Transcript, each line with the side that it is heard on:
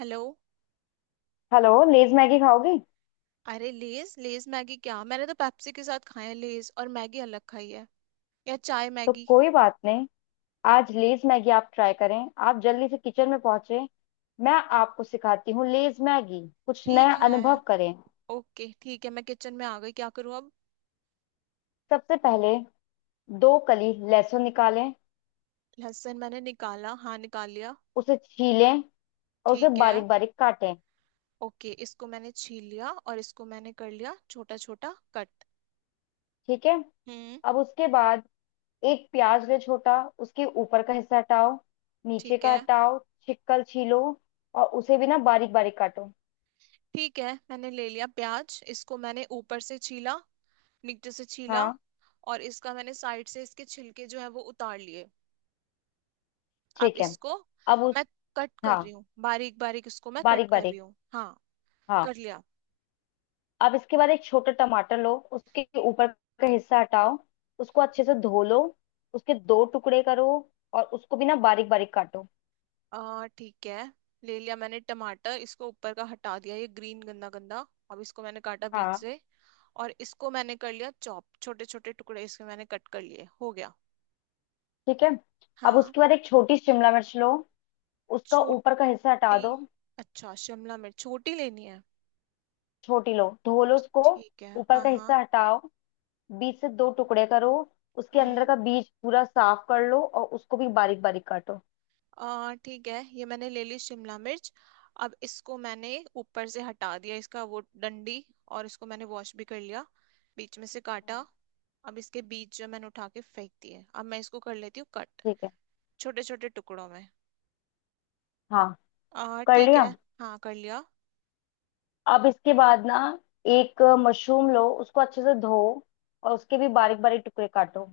right: Hello.
left: Hello. Lay's Maggi खाओगी?
right: अरे Lay's Lay's Maggi, क्या मैंने तो पेप्सी के साथ खाए हैं, लेज और मैगी अलग खाई है या चाय
left: तो
right: मैगी।
left: कोई बात नहीं। आज लेज मैगी आप ट्राई करें। आप जल्दी से किचन में पहुंचे। मैं आपको सिखाती हूँ लेज मैगी। कुछ नया
right: ठीक है।
left: अनुभव करें।
right: ओके ठीक है, मैं किचन में आ गई, क्या करूँ अब।
left: सबसे पहले दो कली लहसुन निकालें।
right: लहसुन मैंने निकाला, हाँ निकाल लिया।
left: उसे छीलें और उसे
right: ठीक है।
left: बारीक बारीक काटें।
right: ओके, इसको मैंने छील लिया और इसको मैंने कर लिया छोटा छोटा कट।
left: ठीक है।
right: हम्म।
left: अब उसके बाद एक प्याज ले, छोटा। उसके ऊपर का हिस्सा हटाओ, नीचे
right: ठीक
left: का
right: है।
left: हटाओ। छिकल छीलो और उसे भी ना बारीक बारीक काटो।
right: ठीक है, मैंने ले लिया प्याज, इसको मैंने ऊपर से छीला, नीचे से छीला
left: हाँ।
right: और इसका मैंने साइड से इसके छिलके जो है वो उतार लिए। अब
left: ठीक है।
right: इसको
left: अब उस
right: मैं कट कर रही
left: हाँ,
right: हूँ, बारीक बारीक इसको मैं कट
left: बारीक
right: कर रही
left: बारीक।
right: हूँ। हाँ कर
left: हाँ।
right: लिया।
left: अब इसके बाद एक छोटा टमाटर लो, उसके ऊपर का हिस्सा हटाओ। उसको अच्छे से धो लो, उसके दो टुकड़े करो और उसको भी ना बारीक बारीक काटो।
right: आ ठीक है, ले लिया मैंने टमाटर, इसको ऊपर का हटा दिया, ये ग्रीन गंदा गंदा, अब इसको मैंने काटा बीच
left: हाँ।
right: से और इसको मैंने कर लिया चॉप, छोटे छोटे टुकड़े इसके मैंने कट कर लिए, हो गया।
left: ठीक है। अब
right: हाँ।
left: उसके बाद एक छोटी शिमला मिर्च लो, उसका
right: छोटी?
left: ऊपर का हिस्सा हटा दो।
right: अच्छा शिमला मिर्च छोटी लेनी है।
left: छोटी लो, धो लो उसको।
right: ठीक है
left: ऊपर
right: हाँ
left: का
right: हाँ।
left: हिस्सा हटाओ, बीच से दो टुकड़े करो। उसके अंदर
right: हम्म।
left: का बीज पूरा साफ कर लो और उसको भी बारीक बारीक काटो।
right: ठीक है, ये मैंने ले ली शिमला मिर्च, अब इसको मैंने ऊपर से हटा दिया इसका वो डंडी और इसको मैंने वॉश भी कर लिया, बीच में से
left: हाँ।
right: काटा। अब इसके बीज जो मैंने उठा के फेंक दिए, अब मैं इसको कर लेती हूँ कट,
left: ठीक है।
right: छोटे छोटे टुकड़ों में।
left: हाँ, कर
right: ठीक
left: लिया।
right: है, हाँ कर लिया।
left: अब इसके बाद ना एक मशरूम लो, उसको अच्छे से धो और उसके भी बारीक बारीक टुकड़े काटो।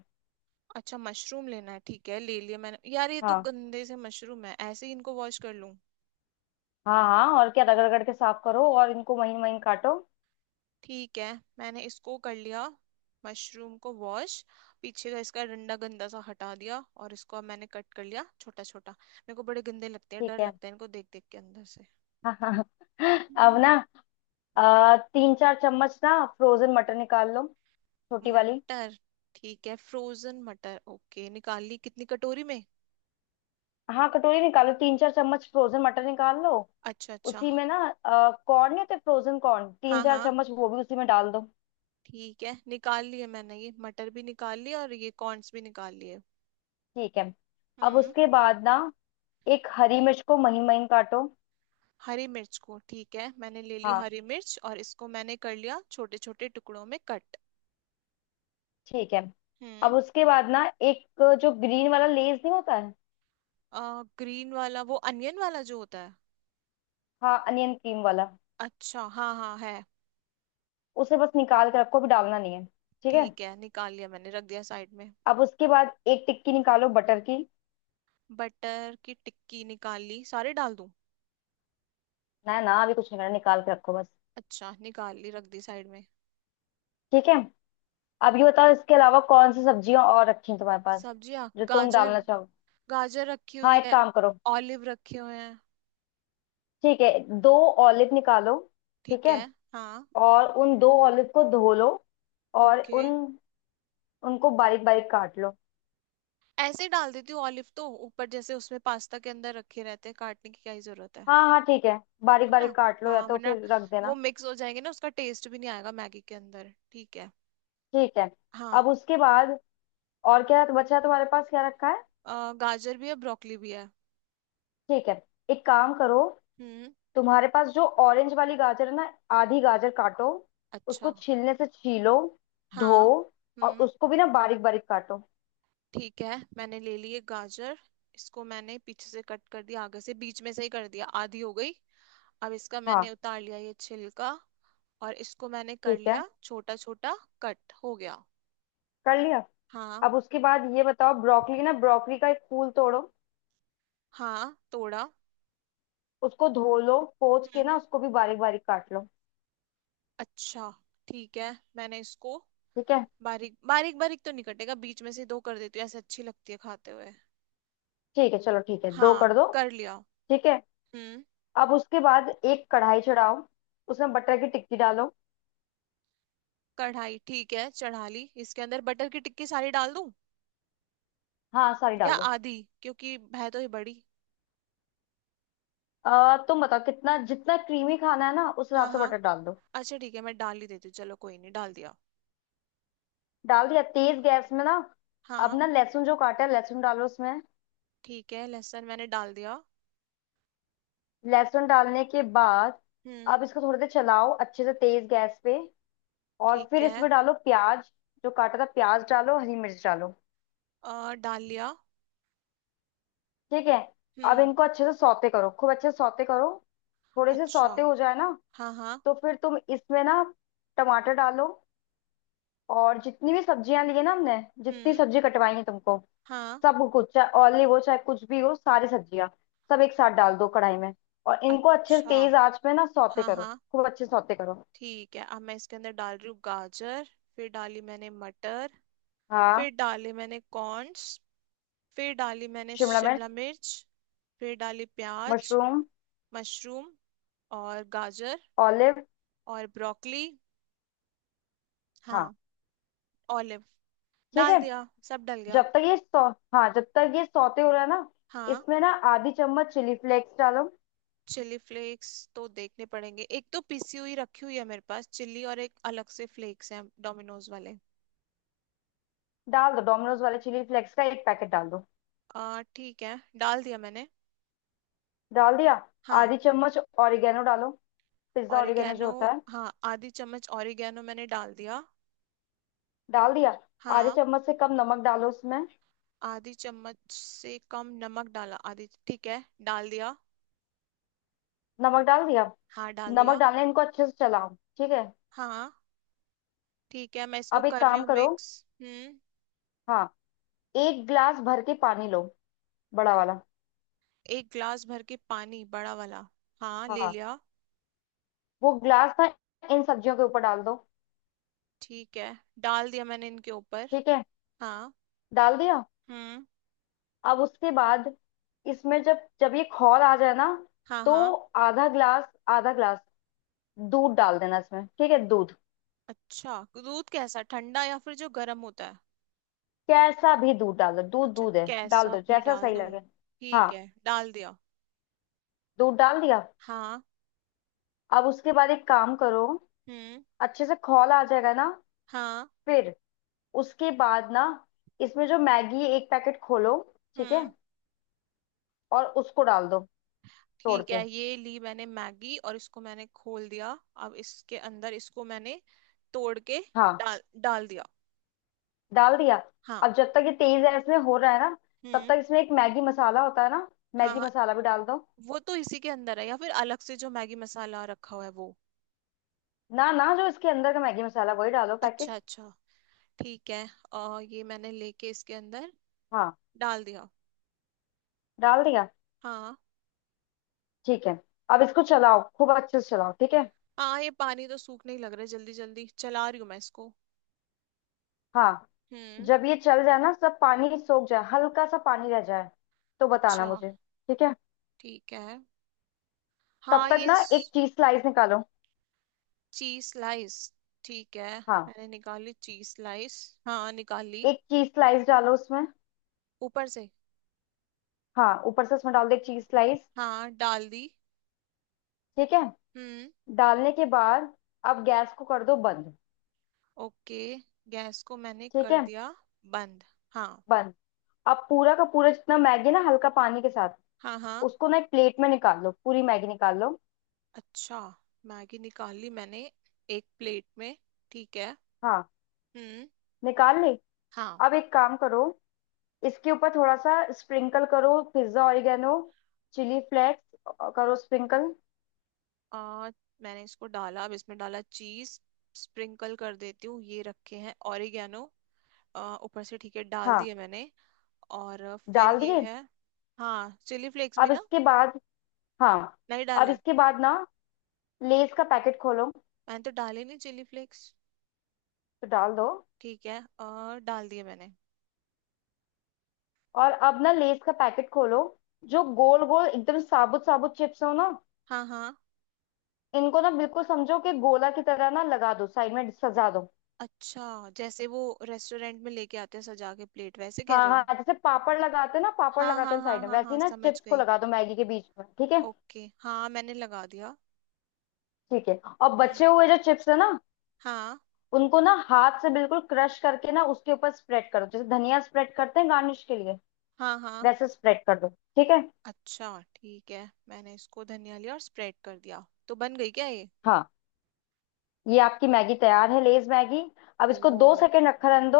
right: अच्छा मशरूम लेना है, ठीक है, ले लिया मैंने, यार ये तो
left: हाँ
right: गंदे से मशरूम है, ऐसे ही इनको वॉश कर लूं?
left: हाँ। हाँ और क्या, रगड़ रगड़ के साफ करो और इनको महीन महीन काटो।
right: ठीक है मैंने इसको कर लिया, मशरूम को वॉश, पीछे का इसका डंडा गंदा सा हटा दिया और इसको अब मैंने कट कर लिया छोटा छोटा, मेरे को बड़े गंदे लगते हैं, डर
left: ठीक है।
right: लगता है इनको देख देख के अंदर से।
left: हाँ हाँ। अब
right: हम्म।
left: ना तीन चार चम्मच ना फ्रोजन मटर निकाल लो, छोटी वाली।
right: मटर? ठीक है फ्रोजन मटर, ओके, निकाल ली, कितनी कटोरी में?
left: हाँ, कटोरी निकालो, तीन चार चम्मच फ्रोजन मटर निकाल लो।
right: अच्छा अच्छा।
left: उसी में ना कॉर्न नहीं होते फ्रोजन कॉर्न, तीन
right: हाँ
left: चार
right: हाँ।
left: चम्मच वो भी उसी में डाल दो।
right: ठीक है निकाल लिए मैंने, ये मटर भी निकाल लिए और ये कॉर्न्स भी निकाल लिए।
left: ठीक है। अब
right: हम्म।
left: उसके बाद ना एक हरी मिर्च को महीन महीन काटो।
right: हरी मिर्च को ठीक है, मैंने ले ली
left: हाँ।
right: हरी मिर्च और इसको मैंने कर लिया छोटे छोटे टुकड़ों में कट।
left: ठीक है।
right: हम्म।
left: अब उसके बाद ना एक जो ग्रीन वाला लेस नहीं होता है,
right: ग्रीन वाला, वो अनियन वाला जो होता है?
left: हाँ अनियन क्रीम वाला,
right: अच्छा हाँ हाँ है।
left: उसे बस निकाल कर रखो, अभी डालना नहीं है। ठीक है।
right: ठीक है निकाल लिया मैंने, रख दिया साइड में।
left: अब उसके बाद एक टिक्की निकालो बटर की।
right: बटर की टिक्की निकाल ली, सारे डाल दूं?
left: ना ना, अभी कुछ नहीं करना, निकाल के रखो बस।
right: अच्छा निकाल ली, रख दी साइड में।
left: ठीक है। अब ये बताओ इसके अलावा कौन सी सब्जियां और रखी हैं तुम्हारे पास?
right: सब्जियाँ,
left: जो तुम
right: गाजर।
left: डालना चाहो।
right: गाजर रखी
left: हाँ,
right: हुई
left: एक
right: है।
left: काम करो।
right: ऑलिव रखे हुए हैं।
left: ठीक है। दो ऑलिव निकालो। ठीक
right: ठीक
left: है।
right: है। हाँ।
left: और उन दो ऑलिव को धो लो और
right: ओके।
left: उन उनको बारीक बारीक काट लो।
right: ऐसे ही डाल देती हूँ ऑलिव, तो ऊपर जैसे उसमें पास्ता के अंदर रखे रहते हैं, काटने की क्या ही जरूरत है
left: हाँ हाँ। ठीक है। बारीक
right: है ना।
left: बारीक काट लो या
right: हाँ
left: तो
right: वरना
left: फिर रख
right: वो
left: देना।
right: मिक्स हो जाएंगे ना, उसका टेस्ट भी नहीं आएगा मैगी के अंदर, ठीक है।
left: ठीक है।
right: हाँ।
left: अब उसके बाद और क्या बचा है तुम्हारे पास, क्या रखा है?
right: गाजर भी है, ब्रोकली भी है।
left: ठीक है, एक काम करो।
right: हम्म।
left: तुम्हारे पास जो ऑरेंज वाली गाजर है ना, आधी गाजर काटो। उसको
right: अच्छा।
left: छीलने से छीलो, धो
right: हाँ।
left: और
right: हम्म।
left: उसको भी ना बारीक बारीक काटो।
right: ठीक है मैंने ले ली एक गाजर, इसको मैंने पीछे से कट कर दिया, आगे से बीच में से ही कर दिया, आधी हो गई। अब इसका मैंने
left: हाँ।
right: उतार लिया ये छिलका और इसको मैंने कर
left: ठीक है,
right: लिया छोटा छोटा, कट हो गया।
left: कर लिया।
right: हाँ।
left: अब उसके बाद ये बताओ ब्रोकली, ना ब्रोकली का एक फूल तोड़ो।
right: हाँ तोड़ा।
left: उसको धो लो, पोंछ के
right: हम्म।
left: ना उसको भी बारीक बारीक काट लो।
right: अच्छा। ठीक है मैंने इसको,
left: ठीक है।
right: बारीक बारीक बारीक तो नहीं कटेगा, बीच में से दो कर देती हूँ, ऐसे अच्छी लगती है खाते हुए।
left: ठीक है, चलो ठीक है, दो
right: हाँ
left: कर दो।
right: कर लिया।
left: ठीक है।
right: हम्म।
left: अब उसके बाद एक कढ़ाई चढ़ाओ, उसमें बटर की टिक्की डालो।
right: कढ़ाई ठीक है, चढ़ा ली, इसके अंदर बटर की टिक्की सारी डाल दूं
left: हाँ, सारी
right: या
left: डालो।
right: आधी, क्योंकि है तो ये बड़ी।
left: तुम बताओ कितना, जितना क्रीमी खाना है ना उस
right: हाँ
left: हिसाब से
right: हाँ।
left: बटर डाल दो।
right: अच्छा ठीक है मैं डाल ही देती हूँ, चलो कोई नहीं, डाल दिया।
left: डाल दिया? तेज गैस में ना। अब
right: हाँ।
left: ना लहसुन जो काटा है, लहसुन डालो उसमें।
right: ठीक है लहसुन मैंने डाल दिया।
left: लहसुन डालने के बाद
right: हम्म।
left: अब इसको थोड़ी देर चलाओ अच्छे से तेज गैस पे, और
right: ठीक
left: फिर
right: है।
left: इसमें डालो प्याज, जो काटा था प्याज डालो, हरी मिर्च डालो।
right: और डाल लिया।
left: ठीक है। अब
right: हम्म।
left: इनको अच्छे से सौते करो, खूब अच्छे से सौते करो। थोड़े से
right: अच्छा।
left: सौते हो जाए ना
right: हाँ हाँ।
left: तो फिर तुम इसमें ना टमाटर डालो और जितनी भी सब्जियां ली है ना हमने, जितनी
right: हम्म।
left: सब्जी कटवाई है तुमको,
right: हाँ।
left: सब कुछ, चाहे ऑलिव हो चाहे कुछ भी हो, सारी सब्जियां सब एक साथ डाल दो कढ़ाई में, और इनको अच्छे से
right: अच्छा।
left: तेज आंच पे ना सौते
right: हाँ
left: करो,
right: हाँ।
left: खूब अच्छे से सौते करो।
right: ठीक है अब मैं इसके अंदर डाल रही हूँ गाजर, फिर डाली मैंने मटर,
left: हाँ,
right: फिर डाले मैंने कॉर्न्स, फिर डाली मैंने
left: शिमला
right: शिमला
left: मिर्च,
right: मिर्च, फिर डाली प्याज,
left: मशरूम,
right: मशरूम और गाजर
left: ऑलिव।
right: और ब्रोकली।
left: हाँ।
right: हाँ। ऑलिव।
left: ठीक
right: डाल
left: है।
right: दिया, सब डल गया।
left: जब तक ये सौ हाँ, जब तक ये सौते हो रहा है ना,
right: हाँ।
left: इसमें ना आधी चम्मच चिली फ्लेक्स डालो।
right: चिली फ्लेक्स तो देखने पड़ेंगे, एक तो पिसी हुई रखी हुई है मेरे पास चिली और एक अलग से फ्लेक्स हैं डोमिनोज वाले।
left: डाल दो, डोमिनोज वाले चिली फ्लेक्स का एक पैकेट डाल दो।
right: आ ठीक है, डाल दिया मैंने।
left: डाल दिया?
right: हाँ।
left: आधी चम्मच ऑरिगेनो डालो, पिज्जा ऑरिगेनो जो
right: ऑरिगेनो,
left: होता है।
right: हाँ आधी चम्मच ऑरिगेनो मैंने डाल दिया।
left: डाल दिया? आधे
right: हाँ।
left: चम्मच से कम नमक डालो उसमें।
right: आधी चम्मच से कम नमक डाला, आधी ठीक है, डाल दिया।
left: नमक डाल दिया।
right: हाँ डाल
left: नमक
right: दिया।
left: डालने इनको अच्छे से चलाओ। ठीक है।
right: हाँ। ठीक है मैं इसको
left: अब एक
right: कर रही
left: काम
right: हूँ
left: करो।
right: मिक्स। हम्म।
left: हाँ, एक ग्लास भर के पानी लो, बड़ा वाला।
right: एक ग्लास भर के पानी बड़ा वाला, हाँ ले
left: हाँ,
right: लिया।
left: वो ग्लास ना इन सब्जियों के ऊपर डाल दो।
right: ठीक है, डाल दिया मैंने इनके ऊपर।
left: ठीक है।
right: हाँ।
left: डाल दिया।
right: हम्म।
left: अब उसके बाद इसमें जब जब ये खौल आ जाए ना
right: हाँ
left: तो
right: हाँ।
left: आधा ग्लास दूध डाल देना इसमें, ठीक है? दूध
right: अच्छा दूध कैसा, ठंडा या फिर जो गर्म होता है?
left: कैसा भी दूध डाल दो, दूध
right: अच्छा
left: दूध है, डाल
right: कैसा
left: दो
right: भी
left: जैसा
right: डाल
left: सही
right: दूं,
left: लगे। हाँ,
right: ठीक है डाल दिया।
left: दूध डाल दिया।
right: हाँ।
left: अब उसके बाद एक काम करो।
right: हम्म।
left: अच्छे से खौल आ जाएगा ना,
right: हाँ।
left: फिर उसके बाद ना इसमें जो मैगी एक पैकेट खोलो, ठीक है,
right: हम्म।
left: और उसको डाल दो, तोड़
right: ठीक
left: के।
right: है ये ली मैंने मैगी और इसको मैंने खोल दिया, अब इसके अंदर इसको मैंने तोड़ के
left: हाँ,
right: डाल डाल दिया।
left: डाल दिया।
right: हाँ।
left: अब जब तक ये तेज है, इसमें हो रहा है ना, तब
right: हम्म।
left: तक इसमें एक मैगी मसाला होता है ना,
right: हाँ
left: मैगी
right: हाँ,
left: मसाला भी डाल दो।
right: वो तो इसी के अंदर है या फिर अलग से जो मैगी मसाला रखा हुआ है वो?
left: ना ना, जो इसके अंदर का मैगी मसाला वही डालो
right: अच्छा
left: पैकेट।
right: अच्छा ठीक है, और ये मैंने लेके इसके अंदर
left: हाँ,
right: डाल दिया।
left: डाल दिया।
right: हाँ।
left: ठीक है। अब इसको चलाओ, खूब अच्छे से चलाओ, ठीक है?
right: हाँ ये पानी तो सूखने ही लग रहा है, जल्दी जल्दी चला रही हूँ मैं इसको।
left: हाँ।
right: हम्म।
left: जब ये चल जाए ना, सब पानी सोख जाए, हल्का सा पानी रह जाए, तो बताना
right: अच्छा
left: मुझे, ठीक है?
right: ठीक है।
left: तब
right: हाँ
left: तक
right: ये।
left: ना एक चीज स्लाइस निकालो।
right: चीज स्लाइस ठीक है,
left: हाँ,
right: मैंने निकाली चीज स्लाइस, हाँ निकाली।
left: एक चीज स्लाइस डालो उसमें।
right: ऊपर से?
left: हाँ, ऊपर से उसमें डाल दो एक चीज स्लाइस।
right: हाँ डाल दी।
left: ठीक है।
right: हम्म।
left: डालने के बाद अब गैस को कर दो बंद।
right: ओके, गैस को मैंने
left: ठीक
right: कर
left: है,
right: दिया बंद। हाँ।
left: बंद। अब पूरा का पूरा जितना मैगी ना, हल्का पानी के साथ
right: हाँ। हाँ।
left: उसको ना एक प्लेट में निकाल लो, पूरी मैगी निकाल लो।
right: अच्छा, मैगी निकाल ली मैंने, एक प्लेट में, ठीक है।
left: हाँ,
right: हम्म।
left: निकाल ली।
right: हाँ।
left: अब एक काम करो, इसके ऊपर थोड़ा सा स्प्रिंकल करो पिज्जा ऑरिगेनो, चिली फ्लेक्स करो स्प्रिंकल।
right: आ, मैंने इसको डाला, अब इसमें डाला चीज, स्प्रिंकल कर देती हूँ, ये रखे हैं ऑरिगेनो, ऊपर से ठीक है, डाल
left: हाँ,
right: दिए मैंने। और फिर
left: डाल
right: ये
left: दिए।
right: है। हाँ चिली फ्लेक्स
left: अब
right: भी ना
left: इसके बाद, हाँ,
right: नहीं
left: अब
right: डाले,
left: इसके बाद ना लेस का पैकेट खोलो।
right: मैंने तो डाले नहीं चिली फ्लेक्स।
left: तो डाल दो।
right: ठीक है, डाल दिए मैंने।
left: और अब ना लेस का पैकेट खोलो, जो गोल गोल एकदम साबुत साबुत चिप्स हो ना,
right: हाँ हाँ,
left: इनको ना बिल्कुल समझो कि गोला की तरह ना लगा दो, साइड में सजा दो।
right: अच्छा जैसे वो रेस्टोरेंट में लेके आते हैं सजा के प्लेट, वैसे कह
left: हाँ
right: रहे हो?
left: हाँ, जैसे पापड़ लगाते हैं ना, पापड़
right: हाँ
left: लगाते
right: हाँ
left: हैं
right: हाँ
left: साइड में,
right: हाँ
left: वैसे
right: हाँ
left: ही ना
right: समझ
left: चिप्स को
right: गई।
left: लगा दो मैगी के बीच में, ठीक है?
right: ओके हाँ मैंने लगा दिया।
left: ठीक है। और बचे
right: हम्म।
left: हुए जो चिप्स है ना,
right: हाँ
left: उनको ना हाथ से बिल्कुल क्रश करके ना उसके ऊपर स्प्रेड करो, जैसे धनिया स्प्रेड करते हैं गार्निश के लिए
right: हाँ हाँ।
left: वैसे स्प्रेड कर दो, ठीक है?
right: अच्छा ठीक है, मैंने इसको धनिया लिया और स्प्रेड कर दिया, तो बन गई क्या ये?
left: हाँ। ये आपकी मैगी तैयार है, लेज मैगी। अब इसको दो
right: ओ।
left: सेकंड रखा रहने दो,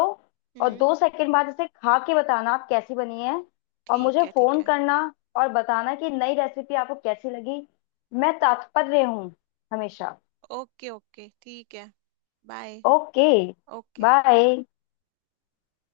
left: और
right: हम्म।
left: 2 सेकंड बाद इसे खा के बताना आप कैसी बनी है, और
right: ठीक
left: मुझे
right: है ठीक
left: फोन
right: है।
left: करना और बताना कि नई रेसिपी आपको कैसी लगी। मैं तत्पर हूँ, हमेशा।
right: ओके ओके ठीक है, बाय।
left: Okay,
right: okay.
left: बाय।